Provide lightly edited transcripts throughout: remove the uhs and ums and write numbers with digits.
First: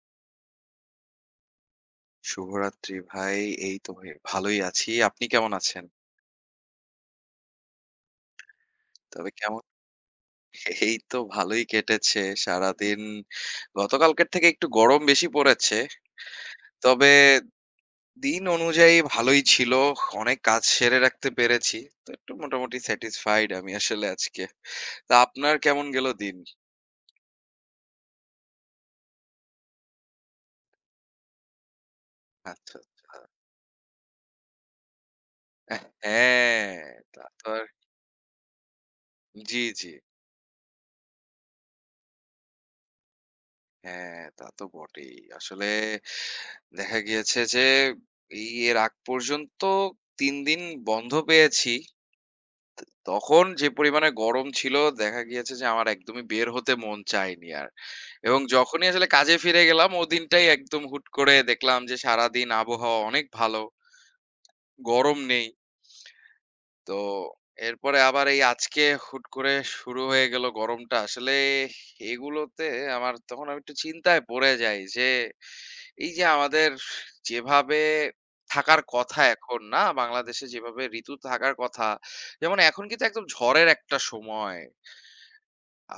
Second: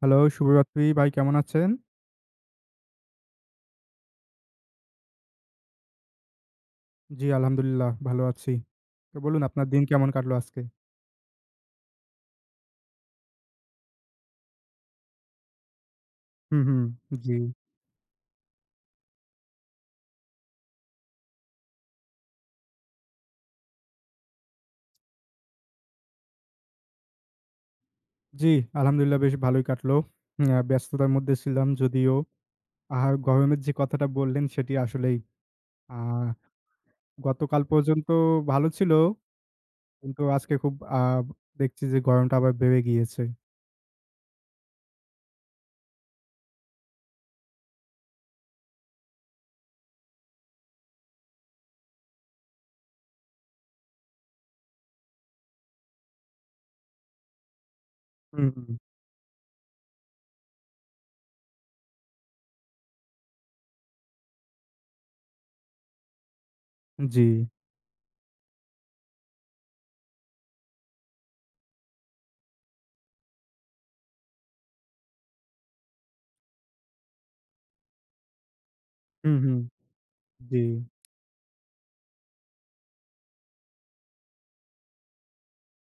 Hello, শুভরাত্রি ভাই কেমন আছেন? শুভরাত্রি ভাই। এই তো ভাই ভালোই আছি। আপনি কেমন আছেন? জি, আলহামদুলিল্লাহ ভালো আছি। তো তবে বলুন কেমন আপনার দিন কেমন কাটলো আজকে? এই তো ভালোই কেটেছে সারাদিন। গতকালকের থেকে একটু গরম বেশি পড়েছে। হুম, হুম। তবে জি, দিন অনুযায়ী ভালোই ছিল। অনেক কাজ সেরে রাখতে পেরেছি। তো একটু মোটামুটি স্যাটিসফাইড আমি আসলে আজকে। তা আপনার কেমন গেল দিন? জি আলহামদুলিল্লাহ বেশ ভালোই কাটলো। ব্যস্ততার মধ্যে ছিলাম যদিও। আচ্ছা, আর আচ্ছা। গরমের যে কথাটা বললেন সেটি আসলেই আ হ্যাঁ, তা তো গতকাল আর পর্যন্ত ভালো ছিল। জি, জি। কিন্তু আজকে খুব দেখছি যে গরমটা আবার বেড়ে গিয়েছে। হ্যাঁ, তা তো বটেই। আসলে দেখা গিয়েছে যে এর আগ পর্যন্ত ৩ দিন বন্ধ পেয়েছি। তখন যে পরিমাণে গরম ছিল, দেখা গিয়েছে যে আমার একদমই বের হতে মন চায়নি আর। এবং হুম, হুম। যখনই আসলে কাজে ফিরে গেলাম, ওদিনটাই একদম হুট করে দেখলাম যে সারাদিন আবহাওয়া অনেক ভালো, গরম নেই। তো জি। এরপরে আবার এই আজকে হুট করে শুরু হয়ে গেল গরমটা। আসলে এগুলোতে আমার তখন আমি একটু চিন্তায় পড়ে যাই যে এই যে আমাদের যেভাবে থাকার কথা হুম, হুম। এখন না, বাংলাদেশে জি, যেভাবে ঋতু থাকার কথা, যেমন এখন কিন্তু একদম ঝড়ের একটা সময়।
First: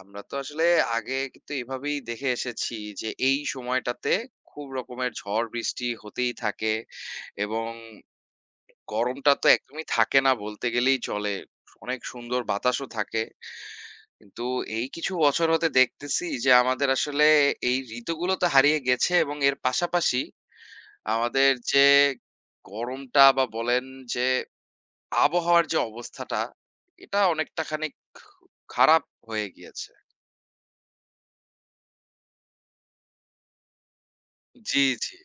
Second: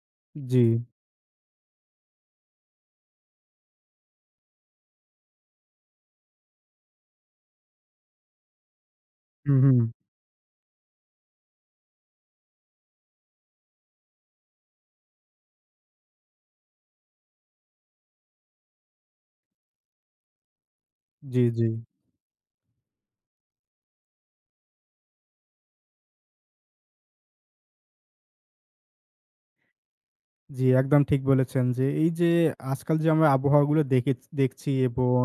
আমরা তো জি। আসলে আগে কিন্তু এভাবেই দেখে এসেছি যে এই সময়টাতে খুব রকমের ঝড় বৃষ্টি হতেই থাকে এবং গরমটা তো হুম, হুম। একদমই থাকে না বলতে গেলেই চলে। অনেক সুন্দর বাতাসও থাকে। কিন্তু এই কিছু বছর হতে দেখতেছি যে আমাদের আসলে এই ঋতুগুলো তো হারিয়ে গেছে এবং এর পাশাপাশি জি, আমাদের জি। যে গরমটা বা বলেন যে আবহাওয়ার যে অবস্থাটা, এটা অনেকটা খানিক খারাপ হয়ে গিয়েছে। জি, একদম ঠিক বলেছেন যে এই যে আজকাল যে আমরা আবহাওয়াগুলো দেখে দেখছি জি, জি। এবং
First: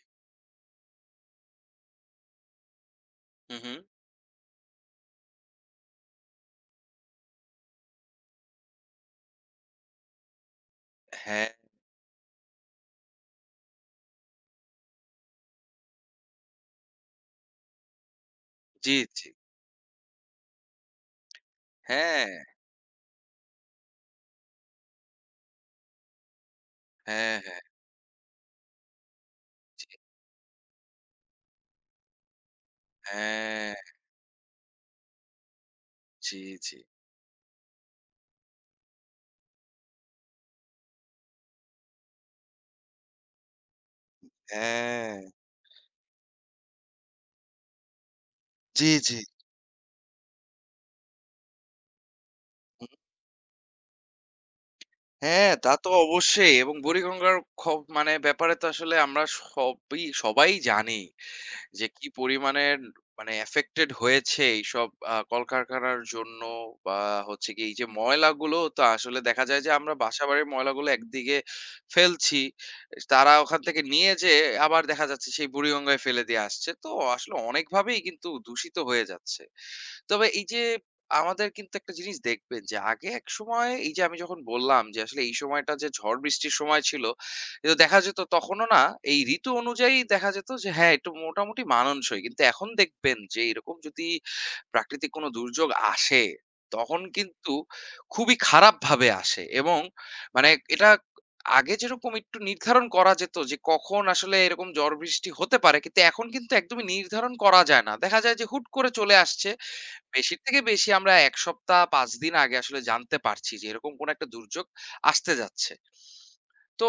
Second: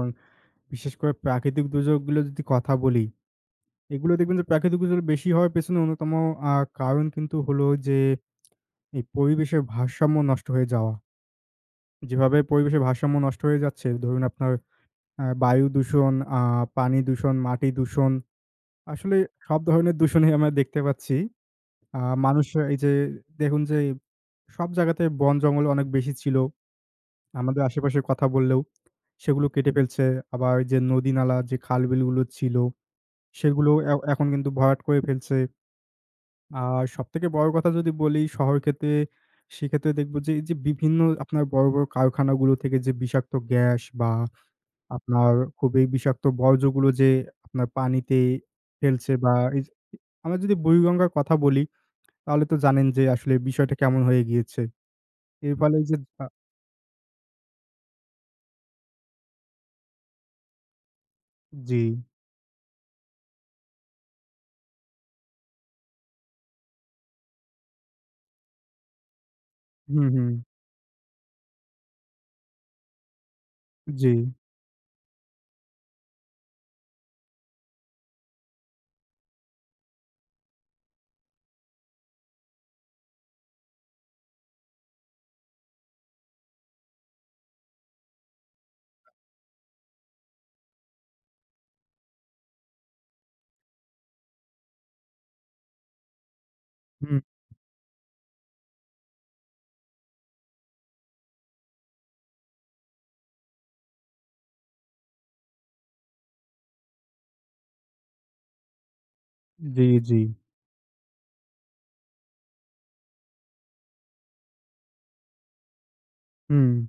বিশেষ করে প্রাকৃতিক দুর্যোগগুলো যদি কথা বলি, হু, হু। এগুলো দেখবেন যে প্রাকৃতিক দুর্যোগ বেশি হওয়ার পেছনে অন্যতম আ কারণ কিন্তু হলো যে এই পরিবেশের ভারসাম্য নষ্ট হয়ে যাওয়া। হ্যাঁ, যেভাবে পরিবেশের ভারসাম্য নষ্ট হয়ে যাচ্ছে ধরুন আপনার বায়ু দূষণ, পানি দূষণ, মাটি দূষণ। জি, আসলে জি। সব ধরনের দূষণই আমরা দেখতে পাচ্ছি। আ হ্যাঁ, মানুষ এই যে দেখুন যে সব জায়গাতে বন-জঙ্গল অনেক বেশি ছিল। হ্যাঁ, হ্যাঁ, আমাদের আশেপাশের কথা বললেও সেগুলো কেটে জি, ফেলছে। আবার যে নদী-নালা, যে খাল-বিলগুলো ছিল, সেগুলো হ্যাঁ, এখন কিন্তু ভরাট করে ফেলছে। জি, জি, আর সবথেকে বড় কথা যদি বলি শহর ক্ষেত্রে, সেক্ষেত্রে দেখব যে এই যে বিভিন্ন আপনার বড়, বড় কারখানাগুলো থেকে যে বিষাক্ত গ্যাস বা হ্যাঁ, আপনার খুবই বিষাক্ত বর্জ্যগুলো যে আপনার পানিতে জি, ফেলছে জি। বা এই যে আমরা যদি বুড়িগঙ্গার কথা বলি, তাহলে তো জানেন হুম। যে আসলে বিষয়টা কেমন হয়ে গিয়েছে। হ্যাঁ, এর তা ফলে এই তো যে আ অবশ্যই। এবং বুড়িগঙ্গার মানে ব্যাপারে তো আসলে আমরা সবাই জানি জি। যে কি পরিমাণে মানে এফেক্টেড হয়েছে এইসব কলকারখানার জন্য। বা হচ্ছে কি, এই যে ময়লাগুলো তো আসলে দেখা যায় যে আমরা হুম, হুম। বাসাবাড়ির ময়লাগুলো একদিকে ফেলছি, তারা ওখান থেকে জি। নিয়ে, যে আবার দেখা যাচ্ছে সেই বুড়িগঙ্গায় ফেলে দিয়ে আসছে। তো আসলে অনেকভাবেই কিন্তু দূষিত হয়ে যাচ্ছে। তবে এই যে আমাদের কিন্তু একটা জিনিস দেখবেন যে আগে একসময়, এই যে আমি যখন বললাম যে আসলে এই সময়টা যে ঝড় বৃষ্টির সময় ছিল, কিন্তু দেখা যেত তখনও না, এই ঋতু অনুযায়ী দেখা যেত যে হ্যাঁ, একটু মোটামুটি মানানসই। কিন্তু এখন দেখবেন যে এরকম যদি প্রাকৃতিক কোনো দুর্যোগ আসে, তখন হুম। কিন্তু খুবই খারাপ ভাবে আসে। এবং মানে এটা আগে যেরকম একটু নির্ধারণ করা যেত যে কখন আসলে এরকম ঝড় বৃষ্টি হতে পারে, কিন্তু এখন কিন্তু একদমই নির্ধারণ করা যায় না, দেখা যায় যে হুট করে চলে আসছে। জি, জি। বেশির থেকে বেশি আমরা ১ সপ্তাহ ৫ দিন আগে আসলে জানতে পারছি যে এরকম কোন একটা দুর্যোগ আসতে যাচ্ছে। হুম, তো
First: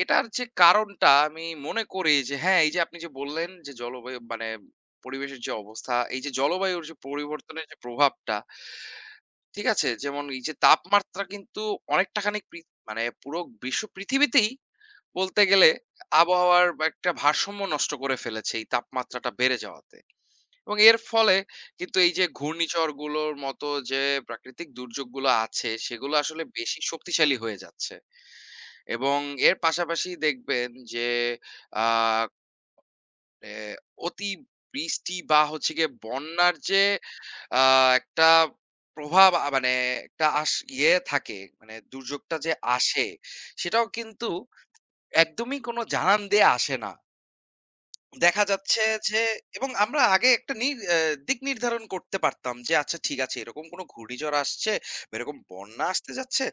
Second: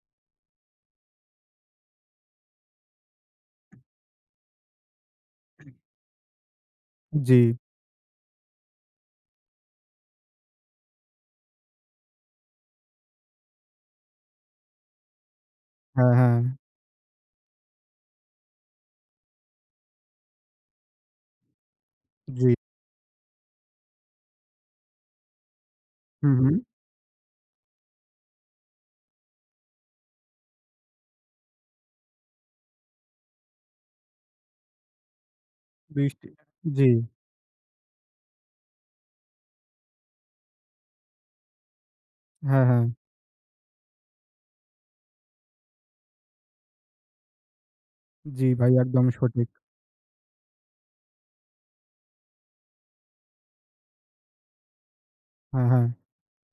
এটার যে কারণটা আমি মনে করি যে হ্যাঁ, এই যে আপনি যে বললেন যে জলবায়ু, মানে পরিবেশের যে অবস্থা, এই যে জলবায়ুর যে জি। পরিবর্তনের যে প্রভাবটা, ঠিক আছে? যেমন এই যে তাপমাত্রা কিন্তু অনেকটা খানিক মানে পুরো বিশ্ব পৃথিবীতেই বলতে গেলে হ্যাঁ, হ্যাঁ। আবহাওয়ার একটা ভারসাম্য নষ্ট করে ফেলেছে এই তাপমাত্রাটা বেড়ে যাওয়াতে। এবং এর ফলে কিন্তু এই যে জি। ঘূর্ণিঝড়গুলোর মতো যে প্রাকৃতিক দুর্যোগগুলো আছে, সেগুলো হুম, আসলে হুম। বেশি শক্তিশালী হয়ে যাচ্ছে। এবং এর পাশাপাশি দেখবেন যে আহ, এ, অতি বৃষ্টি, বা হচ্ছে গিয়ে বৃষ্টি বন্যার যে জি। একটা প্রভাব মানে একটা আস ইয়ে থাকে, মানে দুর্যোগটা যে হ্যাঁ, হ্যাঁ। আসে, সেটাও কিন্তু একদমই কোনো জানান দিয়ে আসে না, দেখা জি ভাই যাচ্ছে একদম যে। সঠিক। এবং আমরা আগে একটা নি অ্যা দিক নির্ধারণ করতে পারতাম যে, আচ্ছা ঠিক আছে, এরকম কোনো ঘূর্ণিঝড় আসছে বা এরকম হ্যাঁ, হ্যাঁ। বন্যা আসতে যাচ্ছে।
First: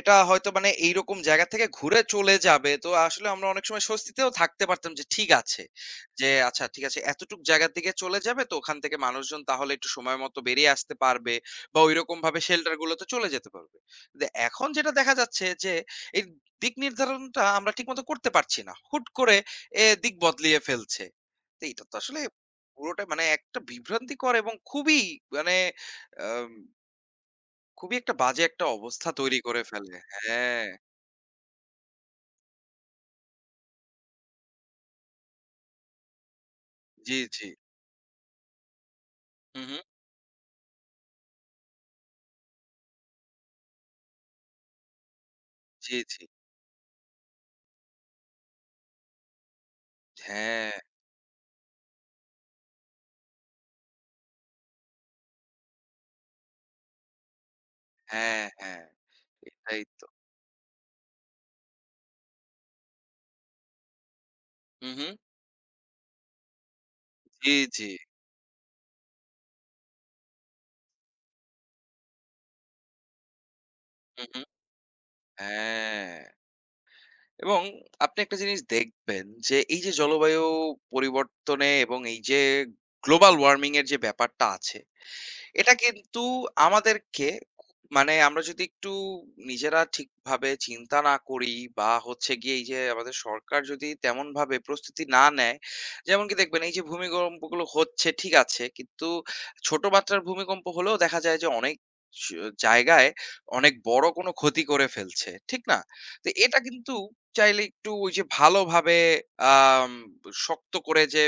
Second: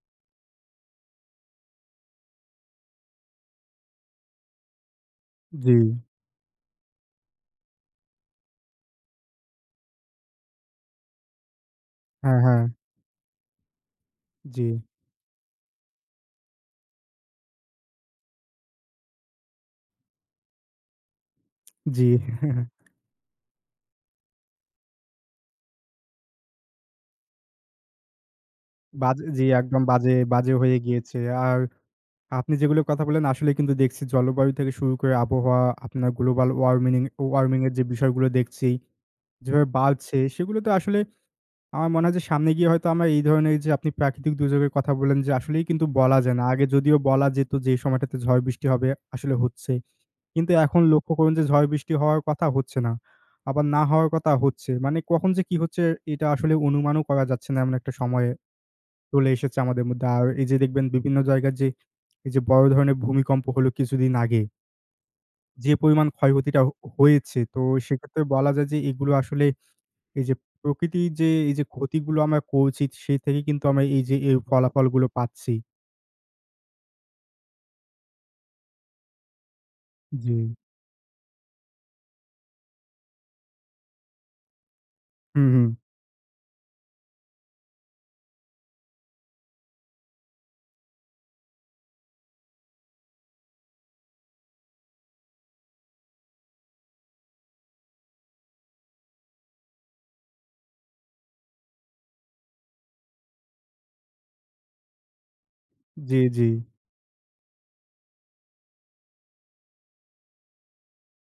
এটা হয়তো মানে এইরকম জায়গা থেকে ঘুরে চলে যাবে। তো আসলে আমরা অনেক সময় স্বস্তিতেও থাকতে পারতাম যে ঠিক আছে। জি। যে আচ্ছা ঠিক আছে, এতটুক জায়গার দিকে চলে যাবে, তো ওখান থেকে মানুষজন তাহলে একটু সময় মতো বেরিয়ে আসতে পারবে, বা ঐরকম হ্যাঁ, ভাবে হ্যাঁ। শেল্টার গুলোতে চলে যেতে পারবে। কিন্তু জি, এখন যেটা দেখা যাচ্ছে যে, এই দিক নির্ধারণটা আমরা ঠিকমতো করতে পারছি না। হুট করে এ দিক বদলিয়ে ফেলছে। তো এটা তো জি। আসলে পুরোটা মানে একটা বিভ্রান্তিকর এবং খুবই মানে আম খুবই একটা বাজে একটা অবস্থা বাজে তৈরি জি করে একদম ফেলে। বাজে, বাজে হ্যাঁ, হয়ে গিয়েছে। আর আপনি যেগুলো কথা বললেন আসলে কিন্তু দেখছি জলবায়ু থেকে শুরু করে আবহাওয়া আপনার গ্লোবাল ওয়ার্মিনিং জি, জি। ওয়ার্মিং এর যে বিষয়গুলো দেখছি হু, যেভাবে হু। বাড়ছে সেগুলো তো আসলে আমার মনে হয় যে সামনে গিয়ে হয়তো আমরা এই ধরনের যে আপনি প্রাকৃতিক দুর্যোগের কথা বললেন যে আসলেই কিন্তু জি, বলা জি। যায় না। আগে যদিও বলা যেত যে এই সময়টাতে ঝড় বৃষ্টি হবে, আসলে হচ্ছে। কিন্তু হ্যাঁ, এখন লক্ষ্য করুন যে ঝড় বৃষ্টি হওয়ার কথা হচ্ছে না। আবার না হওয়ার কথা হচ্ছে। মানে কখন যে কি হচ্ছে এটা আসলে অনুমানও করা যাচ্ছে না এমন একটা সময়ে হ্যাঁ, হ্যাঁ। চলে এসেছে এটাই আমাদের তো। মধ্যে। আর এই যে দেখবেন বিভিন্ন জায়গার যে এই যে বড় ধরনের ভূমিকম্প হলো কিছুদিন আগে। হু, হু। যে পরিমাণ ক্ষয়ক্ষতিটা হয়েছে জি, তো জি। সেক্ষেত্রে বলা যায় যে এগুলো আসলে এই যে প্রকৃতির যে এই যে ক্ষতিগুলো আমরা করছি, সেই থেকে কিন্তু আমরা এই যে হু, এই হু। ফলাফলগুলো পাচ্ছি। হ্যাঁ। এবং আপনি একটা জিনিস দেখবেন যে এই যে জি। জলবায়ু পরিবর্তনে এবং এই যে গ্লোবাল ওয়ার্মিং এর যে ব্যাপারটা আছে, হুম, হুম। এটা কিন্তু আমাদেরকে মানে আমরা যদি একটু নিজেরা ঠিকভাবে চিন্তা না করি বা হচ্ছে গিয়ে এই যে আমাদের সরকার যদি তেমন ভাবে প্রস্তুতি না নেয়, যেমন কি দেখবেন এই যে ভূমিকম্পগুলো হচ্ছে ঠিক আছে, কিন্তু ছোট মাত্রার ভূমিকম্প হলেও দেখা যায় যে অনেক জায়গায় অনেক বড় কোনো ক্ষতি করে ফেলছে, ঠিক না? জি, তো জি। এটা কিন্তু চাইলে একটু ওই যে ভালোভাবে আহ শক্ত করে যে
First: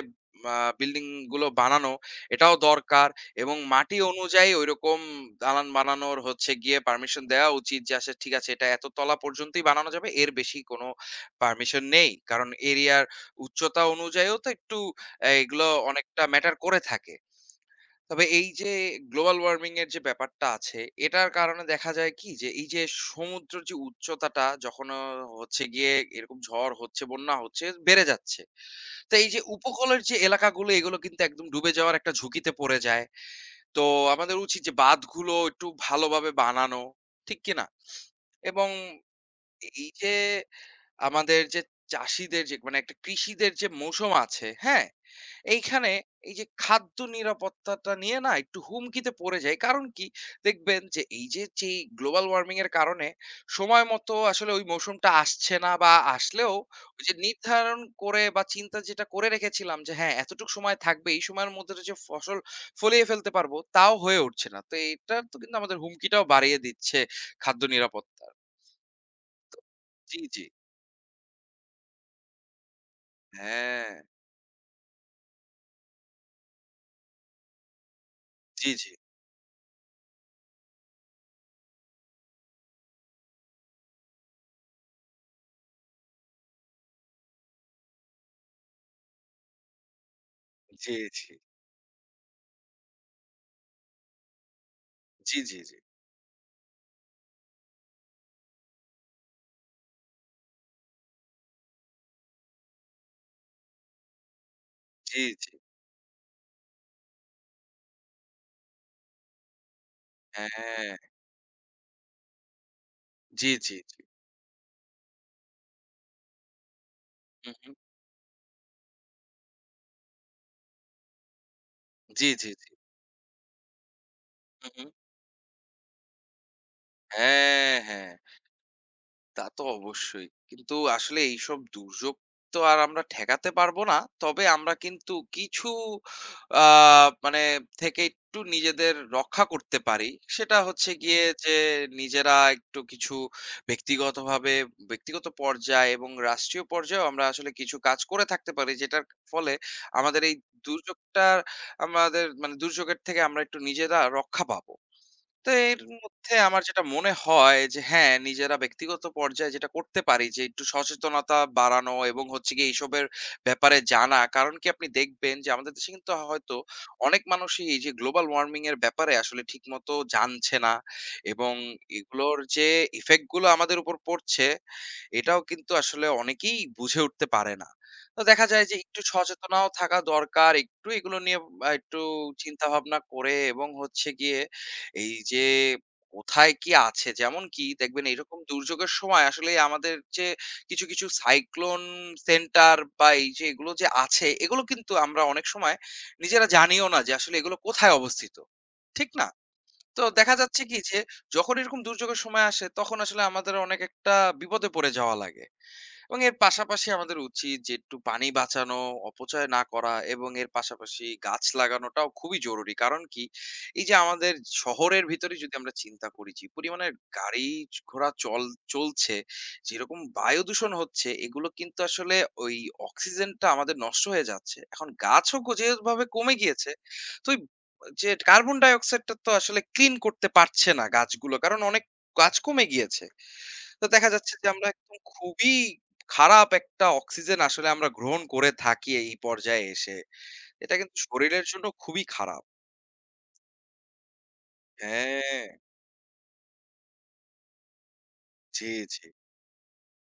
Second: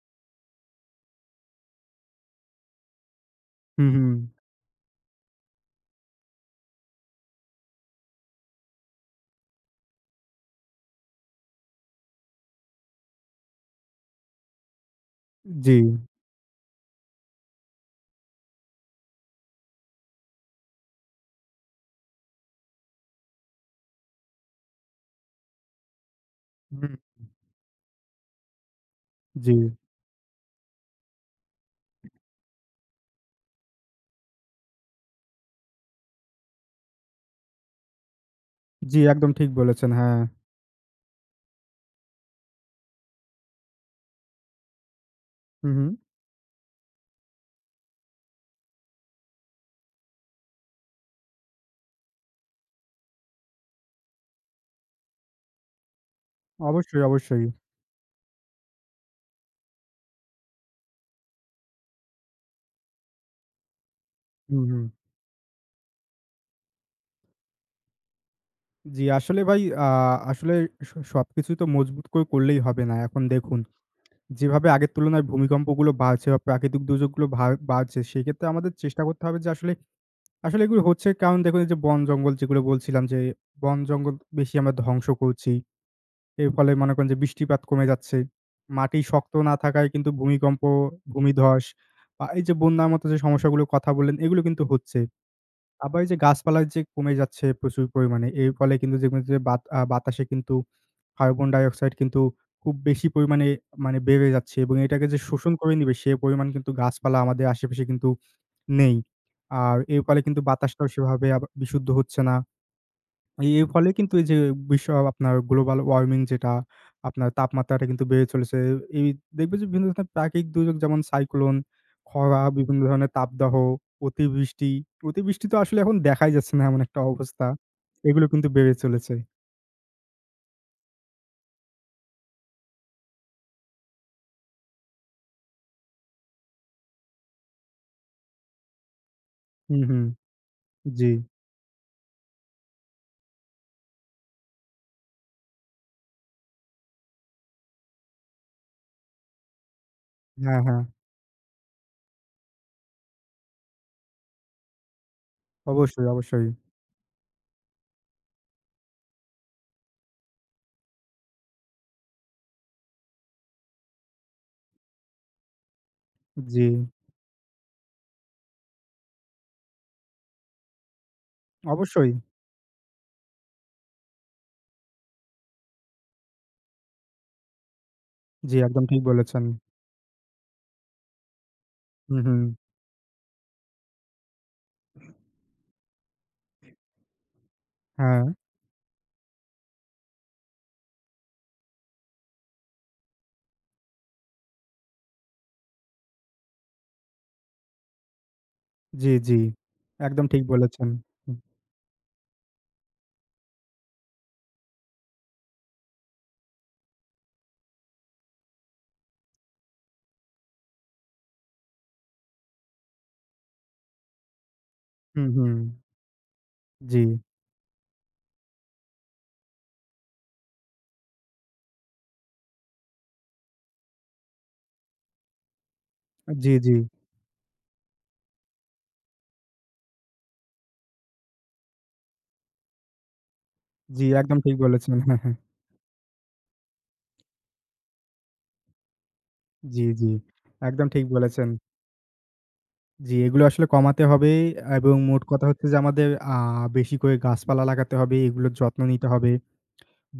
বিল্ডিং গুলো বানানো, এটাও দরকার। এবং হুম, মাটি হুম। অনুযায়ী ঐরকম দালান বানানোর হচ্ছে গিয়ে পারমিশন দেওয়া উচিত যে আচ্ছা ঠিক আছে, এটা এত তলা পর্যন্তই বানানো যাবে, এর বেশি কোনো পারমিশন নেই। কারণ এরিয়ার উচ্চতা অনুযায়ীও তো একটু এগুলো জি। অনেকটা ম্যাটার করে থাকে। তবে এই যে গ্লোবাল ওয়ার্মিং এর যে ব্যাপারটা আছে, এটার কারণে দেখা যায় কি যে এই যে সমুদ্রের যে উচ্চতাটা যখন হচ্ছে গিয়ে এরকম ঝড় হুম, হচ্ছে, বন্যা হচ্ছে, বেড়ে যাচ্ছে, তো এই যে জি। উপকূলের যে এলাকাগুলো, এগুলো কিন্তু একদম ডুবে যাওয়ার একটা ঝুঁকিতে পড়ে যায়। তো আমাদের উচিত যে বাঁধগুলো একটু ভালোভাবে বানানো, ঠিক কি না? এবং জি, একদম ঠিক এই বলেছেন। যে হ্যাঁ। আমাদের যে চাষীদের যে মানে একটা কৃষিদের যে মৌসুম আছে, হ্যাঁ? হুম, এইখানে হুম। এই যে খাদ্য নিরাপত্তাটা নিয়ে না একটু হুমকিতে পড়ে যায়। কারণ কি? দেখবেন যে এই যে যেই গ্লোবাল ওয়ার্মিং এর কারণে সময় মতো আসলে ওই মৌসুমটা আসছে না, বা আসলেও ওই অবশ্যই, যে অবশ্যই। নির্ধারণ করে বা চিন্তা যেটা করে রেখেছিলাম যে হ্যাঁ, এতটুক সময় থাকবে, এই সময়ের মধ্যে যে ফসল ফলিয়ে ফেলতে পারবো, তাও হয়ে উঠছে না। হুম, তো হুম। এটা তো কিন্তু আমাদের হুমকিটাও বাড়িয়ে দিচ্ছে খাদ্য নিরাপত্তার। জি, আসলে ভাই জি, জি। আসলে সবকিছু তো মজবুত করে করলেই হবে না। এখন দেখুন হ্যাঁ। যেভাবে আগের তুলনায় ভূমিকম্পগুলো বাড়ছে বা প্রাকৃতিক দুর্যোগগুলো বাড়ছে, সেক্ষেত্রে জি, আমাদের জি। চেষ্টা করতে হবে যে আসলে আসলে এগুলো হচ্ছে কারণ দেখুন এই যে বন-জঙ্গল যেগুলো বলছিলাম যে, বন-জঙ্গল বেশি আমরা ধ্বংস করছি। এর ফলে মনে করেন যে বৃষ্টিপাত কমে যাচ্ছে। মাটি শক্ত না থাকায় কিন্তু ভূমিকম্প, জি, জি। ভূমিধস বা এই যে বন্যার মতো যে সমস্যাগুলোর কথা বললেন, এগুলো কিন্তু হচ্ছে। জি, জি, জি। আবার এই যে গাছপালা যে কমে যাচ্ছে প্রচুর পরিমাণে, এর ফলে কিন্তু দেখবেন যে বাতাসে কিন্তু কার্বন ডাইঅক্সাইড কিন্তু খুব বেশি পরিমাণে মানে বেড়ে যাচ্ছে এবং এটাকে যে জি, জি। শোষণ করে নিবে সে পরিমাণ কিন্তু গাছপালা আমাদের আশেপাশে কিন্তু নেই। আর এর ফলে কিন্তু বাতাসটাও হ্যাঁ। সেভাবে বিশুদ্ধ হচ্ছে না। জি, এর জি, ফলে জি। কিন্তু এই যে বিশ্ব আপনার গ্লোবাল ওয়ার্মিং যেটা, আপনার হু, হু। তাপমাত্রাটা কিন্তু বেড়ে চলেছে। এই দেখবেন যে বিভিন্ন ধরনের প্রাকৃতিক দুর্যোগ যেমন সাইক্লোন, জি, খরা, জি, জি। বিভিন্ন ধরনের তাপদাহ, হু, অতিবৃষ্টি। হু। অতিবৃষ্টি তো আসলে এখন দেখাই যাচ্ছে না এমন একটা অবস্থা। হ্যাঁ, হ্যাঁ। এগুলো কিন্তু বেড়ে চলেছে। তা তো অবশ্যই। কিন্তু আসলে এইসব দুর্যোগ তো আর আমরা ঠেকাতে পারবো না। তবে আমরা কিন্তু কিছু আ মানে থেকে একটু নিজেদের রক্ষা করতে হুম, হুম। পারি। সেটা হচ্ছে জি। গিয়ে যে নিজেরা একটু কিছু ব্যক্তিগতভাবে, ব্যক্তিগত পর্যায়ে এবং রাষ্ট্রীয় পর্যায়েও আমরা আসলে কিছু কাজ করে থাকতে পারি, যেটার ফলে আমাদের এই হ্যাঁ, হ্যাঁ। দুর্যোগটা, আমাদের মানে দুর্যোগের থেকে আমরা একটু নিজেরা রক্ষা পাবো। তো এর অবশ্যই, মধ্যে অবশ্যই। আমার যেটা মনে হয় যে হ্যাঁ, নিজেরা ব্যক্তিগত পর্যায়ে যেটা করতে পারি, যে একটু সচেতনতা বাড়ানো এবং হচ্ছে গিয়ে এইসবের ব্যাপারে জানা। কারণ কি, আপনি দেখবেন যে আমাদের দেশে কিন্তু হয়তো জি। অনেক মানুষই এই যে গ্লোবাল ওয়ার্মিং এর ব্যাপারে আসলে ঠিকমতো জানছে না, এবং অবশ্যই। এগুলোর যে ইফেক্ট গুলো আমাদের উপর পড়ছে, এটাও কিন্তু আসলে অনেকেই বুঝে উঠতে পারে না। তো দেখা জি, যায় যে একদম একটু ঠিক বলেছেন। সচেতনাও থাকা দরকার। একটু এগুলো নিয়ে একটু হুম, হুম। চিন্তাভাবনা করে, এবং হচ্ছে গিয়ে এই যে কোথায় কি আছে, যেমন কি দেখবেন হ্যাঁ। এরকম দুর্যোগের সময় আসলে আমাদের যে কিছু কিছু সাইক্লোন সেন্টার বা এই যে এগুলো যে আছে, এগুলো কিন্তু আমরা অনেক সময় নিজেরা জানিও না যে আসলে এগুলো কোথায় অবস্থিত, ঠিক জি, না? জি। তো একদম দেখা ঠিক যাচ্ছে কি বলেছেন। যে যখন এরকম দুর্যোগের সময় আসে, তখন আসলে আমাদের অনেক একটা বিপদে পড়ে যাওয়া লাগে। এবং এর পাশাপাশি আমাদের উচিত যে একটু পানি বাঁচানো, অপচয় না করা, এবং এর পাশাপাশি গাছ লাগানোটাও খুবই জরুরি। কারণ কি? এই যে আমাদের শহরের হুম, ভিতরে হুম। যদি আমরা চিন্তা করি যে পরিমাণে জি, গাড়ি চ ঘোড়া চল চলছে, যেরকম বায়ু দূষণ হচ্ছে, এগুলো কিন্তু আসলে ওই অক্সিজেনটা আমাদের নষ্ট হয়ে যাচ্ছে। এখন গাছও যেভাবে কমে জি, গিয়েছে, জি। তো ওই যে কার্বন ডাই অক্সাইডটা তো আসলে ক্লিন করতে পারছে না গাছগুলো। কারণ অনেক গাছ কমে গিয়েছে। তো জি, দেখা যাচ্ছে একদম যে ঠিক আমরা বলেছেন। একদম হ্যাঁ, হ্যাঁ। খুবই খারাপ একটা অক্সিজেন আসলে আমরা গ্রহণ করে থাকি এই পর্যায়ে জি, এসে। জি। এটা একদম কিন্তু ঠিক শরীরের বলেছেন। জন্য খুবই খারাপ। জি, এগুলো আসলে কমাতে হবে এবং মোট কথা হ্যাঁ, হচ্ছে যে আমাদের বেশি করে গাছপালা লাগাতে হবে, এগুলোর জি, যত্ন জি। নিতে হবে।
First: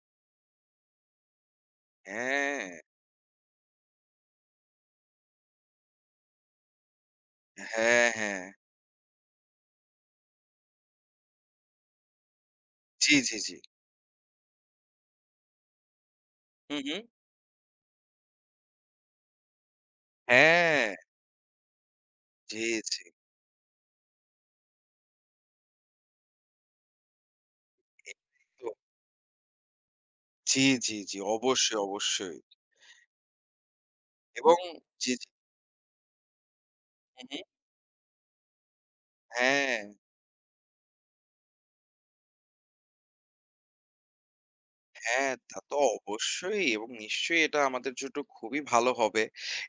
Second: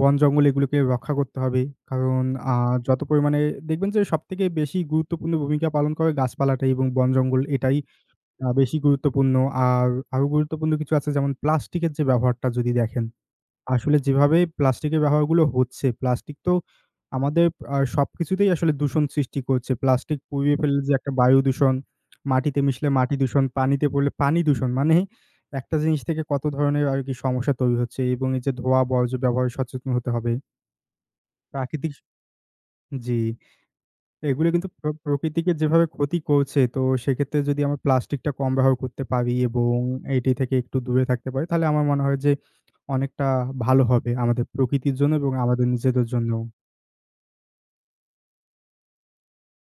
বন-জঙ্গল এগুলোকে রক্ষা করতে হবে। কারণ আ হ্যাঁ, যত পরিমাণে দেখবেন যে সবথেকে বেশি গুরুত্বপূর্ণ ভূমিকা পালন করে গাছপালাটাই এবং বন-জঙ্গল এটাই হ্যাঁ, হ্যাঁ। বেশি গুরুত্বপূর্ণ। আর আরো গুরুত্বপূর্ণ কিছু আছে যেমন প্লাস্টিকের যে ব্যবহারটা যদি দেখেন জি, জি, জি। আসলে যেভাবে প্লাস্টিকের ব্যবহারগুলো হচ্ছে, প্লাস্টিক তো হুম, হুম। আমাদের সবকিছুতেই আসলে দূষণ সৃষ্টি করছে। প্লাস্টিক পুড়িয়ে ফেললে যে হ্যাঁ, একটা বায়ু দূষণ, মাটিতে জি, মিশলে জি। মাটি দূষণ, পানিতে পড়লে পানি দূষণ। মানে একটা জিনিস থেকে কত ধরনের আরকি সমস্যা তৈরি হচ্ছে এবং এই যে তো ধোঁয়া, বর্জ্য ব্যবহারে সচেতন হতে হবে। জি, জি, জি। অবশ্যই, প্রাকৃতিক অবশ্যই। জি। এগুলো এবং কিন্তু জি, জি। প্রকৃতিকে যেভাবে ক্ষতি করছে, তো হুম, সেক্ষেত্রে হুম। যদি আমরা প্লাস্টিকটা কম ব্যবহার করতে পারি এবং হ্যাঁ। এটি থেকে একটু দূরে থাকতে পারি, তাহলে আমার মনে হয় যে অনেকটা ভালো হবে আমাদের প্রকৃতির জন্য এবং হ্যাঁ, তা আমাদের তো নিজেদের জন্যও। অবশ্যই এবং নিশ্চয়ই এটা আমাদের জন্য খুবই ভালো হবে।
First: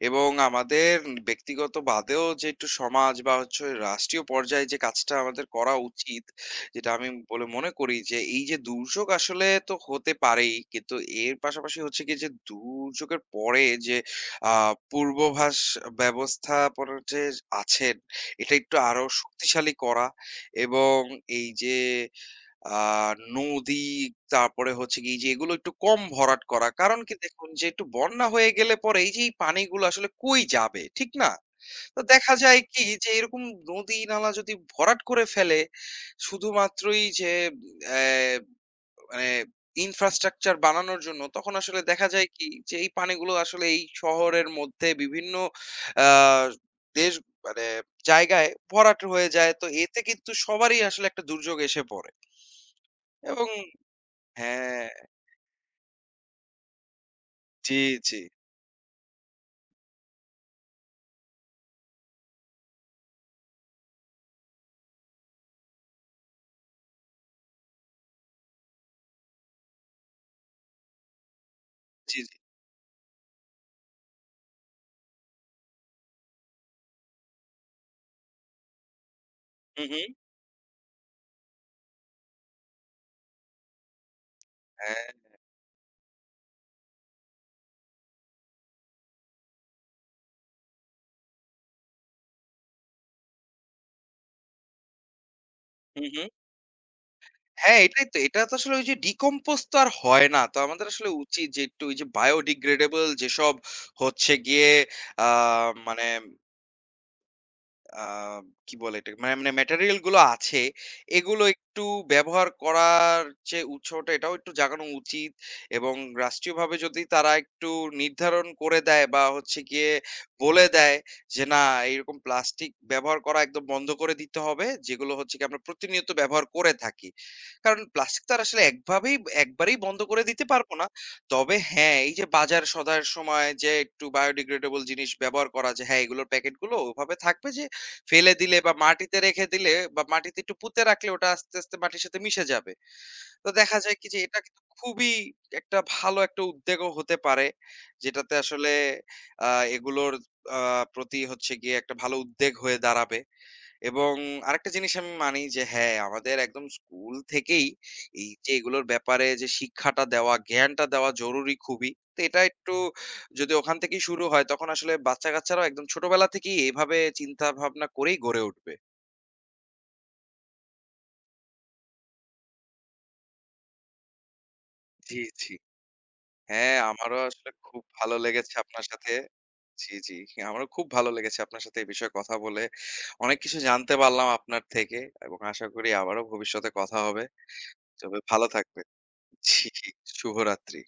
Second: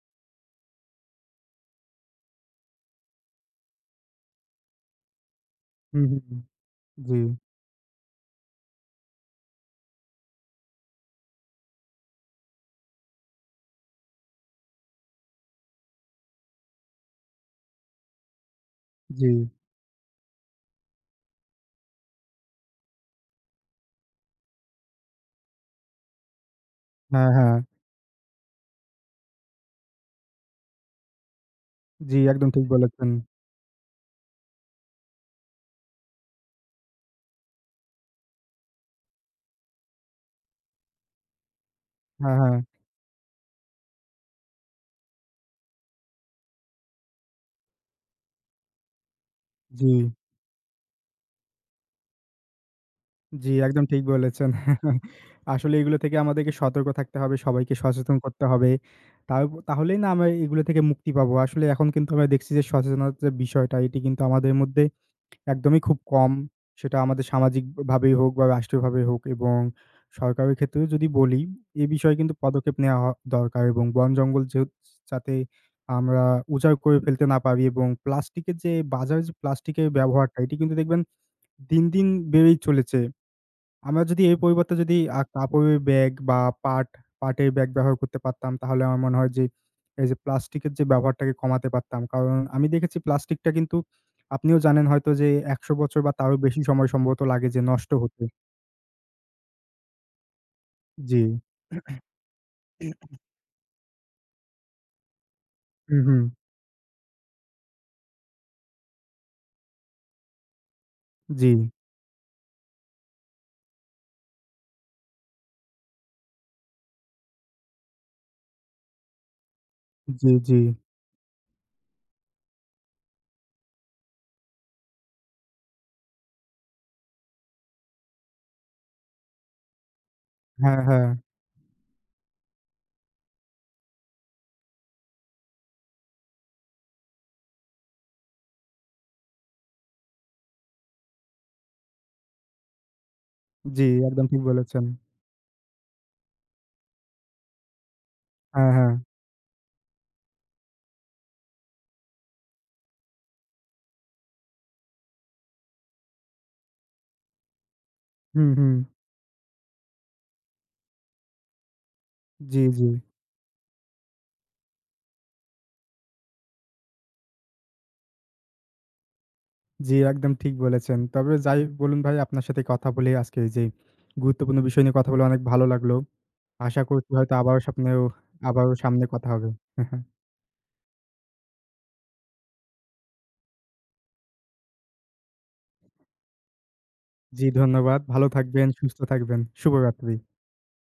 এবং আমাদের ব্যক্তিগত বাদেও যে একটু সমাজ বা হচ্ছে রাষ্ট্রীয় পর্যায়ে যে কাজটা আমাদের করা হুম, হুম, উচিত, হুম। যেটা আমি জি, বলে মনে করি যে এই যে দুর্যোগ আসলে তো হতে পারেই। কিন্তু এর পাশাপাশি হচ্ছে গিয়ে যে দুর্যোগের পরে যে আ পূর্বাভাস ব্যবস্থাপনা যে আছেন, এটা একটু আরো জি। শক্তিশালী করা, এবং এই যে আ নদী, তারপরে হচ্ছে গিয়ে এই যে এগুলো একটু কম ভরাট করা। কারণ কি, হ্যাঁ, দেখুন হ্যাঁ। যে একটু বন্যা হয়ে গেলে পরে এই যে এই পানিগুলো আসলে কই যাবে, ঠিক না? তো জি, দেখা একদম যায় ঠিক কি যে বলেছেন। এরকম নদী নালা যদি ভরাট করে ফেলে, শুধুমাত্রই যে অ্যা মানে ইনফ্রাস্ট্রাকচার বানানোর জন্য, তখন আসলে দেখা যায় হ্যাঁ, কি হ্যাঁ। যে এই পানিগুলো আসলে এই শহরের মধ্যে বিভিন্ন আ দেশ মানে জায়গায় ভরাট হয়ে যায়। তো জি, এতে কিন্তু সবারই আসলে একটা দুর্যোগ এসে পড়ে, এবং জি, একদম ঠিক বলেছেন। হ্যাঁ, আসলে এগুলো থেকে আমাদেরকে সতর্ক থাকতে হবে, সবাইকে জি, জি, সচেতন করতে হবে। তাও তাহলেই না আমরা এগুলো থেকে মুক্তি পাবো। আসলে এখন কিন্তু আমরা দেখছি যে সচেতনতার যে বিষয়টা এটি কিন্তু আমাদের মধ্যে একদমই খুব কম। সেটা আমাদের সামাজিক ভাবেই হোক বা রাষ্ট্রীয়ভাবে হোক এবং সরকারের ক্ষেত্রেও যদি বলি, এ বিষয়ে জি, জি। কিন্তু পদক্ষেপ নেওয়া দরকার এবং বন-জঙ্গল যাতে আমরা উজাড় করে ফেলতে না পারি এবং প্লাস্টিকের যে বাজারে যে হু, প্লাস্টিকের হুম। ব্যবহারটা, এটি কিন্তু দেখবেন দিন, দিন বেড়েই চলেছে। আমরা যদি এর পরিবর্তে যদি হ্যাঁ। কাপড়ের ব্যাগ বা পাট পাটের ব্যাগ ব্যবহার করতে পারতাম, তাহলে আমার মনে হয় যে, এই যে প্লাস্টিকের যে ব্যবহারটাকে কমাতে পারতাম। কারণ আমি দেখেছি প্লাস্টিকটা কিন্তু আপনিও জানেন হয়তো যে ১০০ হু, বছর বা হুম। তারও বেশি সময় সম্ভবত লাগে যে হ্যাঁ, নষ্ট এটাই তো। হতে। এটা তো আসলে ওই যে ডিকম্পোজ তো আর হয় না। তো আমাদের আসলে জি। উচিত যে একটু ওই যে বায়োডিগ্রেডেবল যেসব হচ্ছে গিয়ে আ হু, মানে হু। আ কি বলে এটাকে? মানে মানে ম্যাটেরিয়াল গুলো আছে, এগুলো জি, একটু ব্যবহার করার যে উৎসাহটা, এটাও একটু জাগানো উচিত। এবং রাষ্ট্রীয়ভাবে যদি তারা একটু নির্ধারণ করে দেয় বা হচ্ছে গিয়ে জি, জি। বলে দেয় যে, "না, এরকম প্লাস্টিক ব্যবহার করা একদম বন্ধ করে দিতে হবে।" যেগুলো হচ্ছে গিয়ে আমরা প্রতিনিয়ত ব্যবহার করে থাকি। কারণ প্লাস্টিক তো আর আসলে একভাবেই একবারেই বন্ধ করে দিতে পারবো হ্যাঁ, না। হ্যাঁ। তবে হ্যাঁ, এই যে বাজার সদায় সময় যে একটু বায়োডিগ্রেডেবল জিনিস ব্যবহার করা, যে হ্যাঁ, এগুলোর প্যাকেটগুলো ওভাবে থাকবে যে ফেলে দিলে বা মাটিতে রেখে দিলে, বা মাটিতে একটু পুঁতে রাখলে ওটা আস্তে আস্তে মাটির সাথে মিশে যাবে। তো দেখা জি, যায় কি যে একদম এটা ঠিক কিন্তু বলেছেন। খুবই একটা ভালো একটা উদ্যোগও হতে পারে। যেটাতে আসলে হ্যাঁ, হ্যাঁ। আ এগুলোর আ প্রতি হচ্ছে গিয়ে একটা ভালো উদ্বেগ হয়ে দাঁড়াবে। এবং আরেকটা জিনিস আমি মানি যে হ্যাঁ, আমাদের একদম স্কুল থেকেই এই হু, যে হু। এগুলোর ব্যাপারে যে শিক্ষাটা দেওয়া, জ্ঞানটা দেওয়া জরুরি খুবই। তো এটা জি, একটু জি। যদি ওখান থেকেই শুরু হয়, তখন আসলে বাচ্চা-কাচ্চারাও একদম ছোটবেলা থেকেই এভাবে চিন্তা-ভাবনা করেই গড়ে উঠবে। জি, একদম ঠিক বলেছেন। তবে যাই বলুন ভাই আপনার সাথে কথা বলে আজকে এই যে গুরুত্বপূর্ণ বিষয় নিয়ে কথা জি, বলে অনেক জি। ভালো লাগলো। হ্যাঁ, আশা করছি আমারও হয়তো আসলে আবারও খুব স্বপ্নেও ভালো লেগেছে আবারও আপনার সামনে সাথে। কথা হবে। জি, জি। আমারও খুব ভালো লেগেছে আপনার সাথে এই বিষয়ে কথা বলে। অনেক কিছু জানতে পারলাম আপনার থেকে, এবং আশা করি আবারও ভবিষ্যতে কথা হবে। জি ধন্যবাদ। তবে ভালো ভালো থাকবেন, থাকবেন। সুস্থ থাকবেন। জি, শুভরাত্রি। শুভরাত্রি।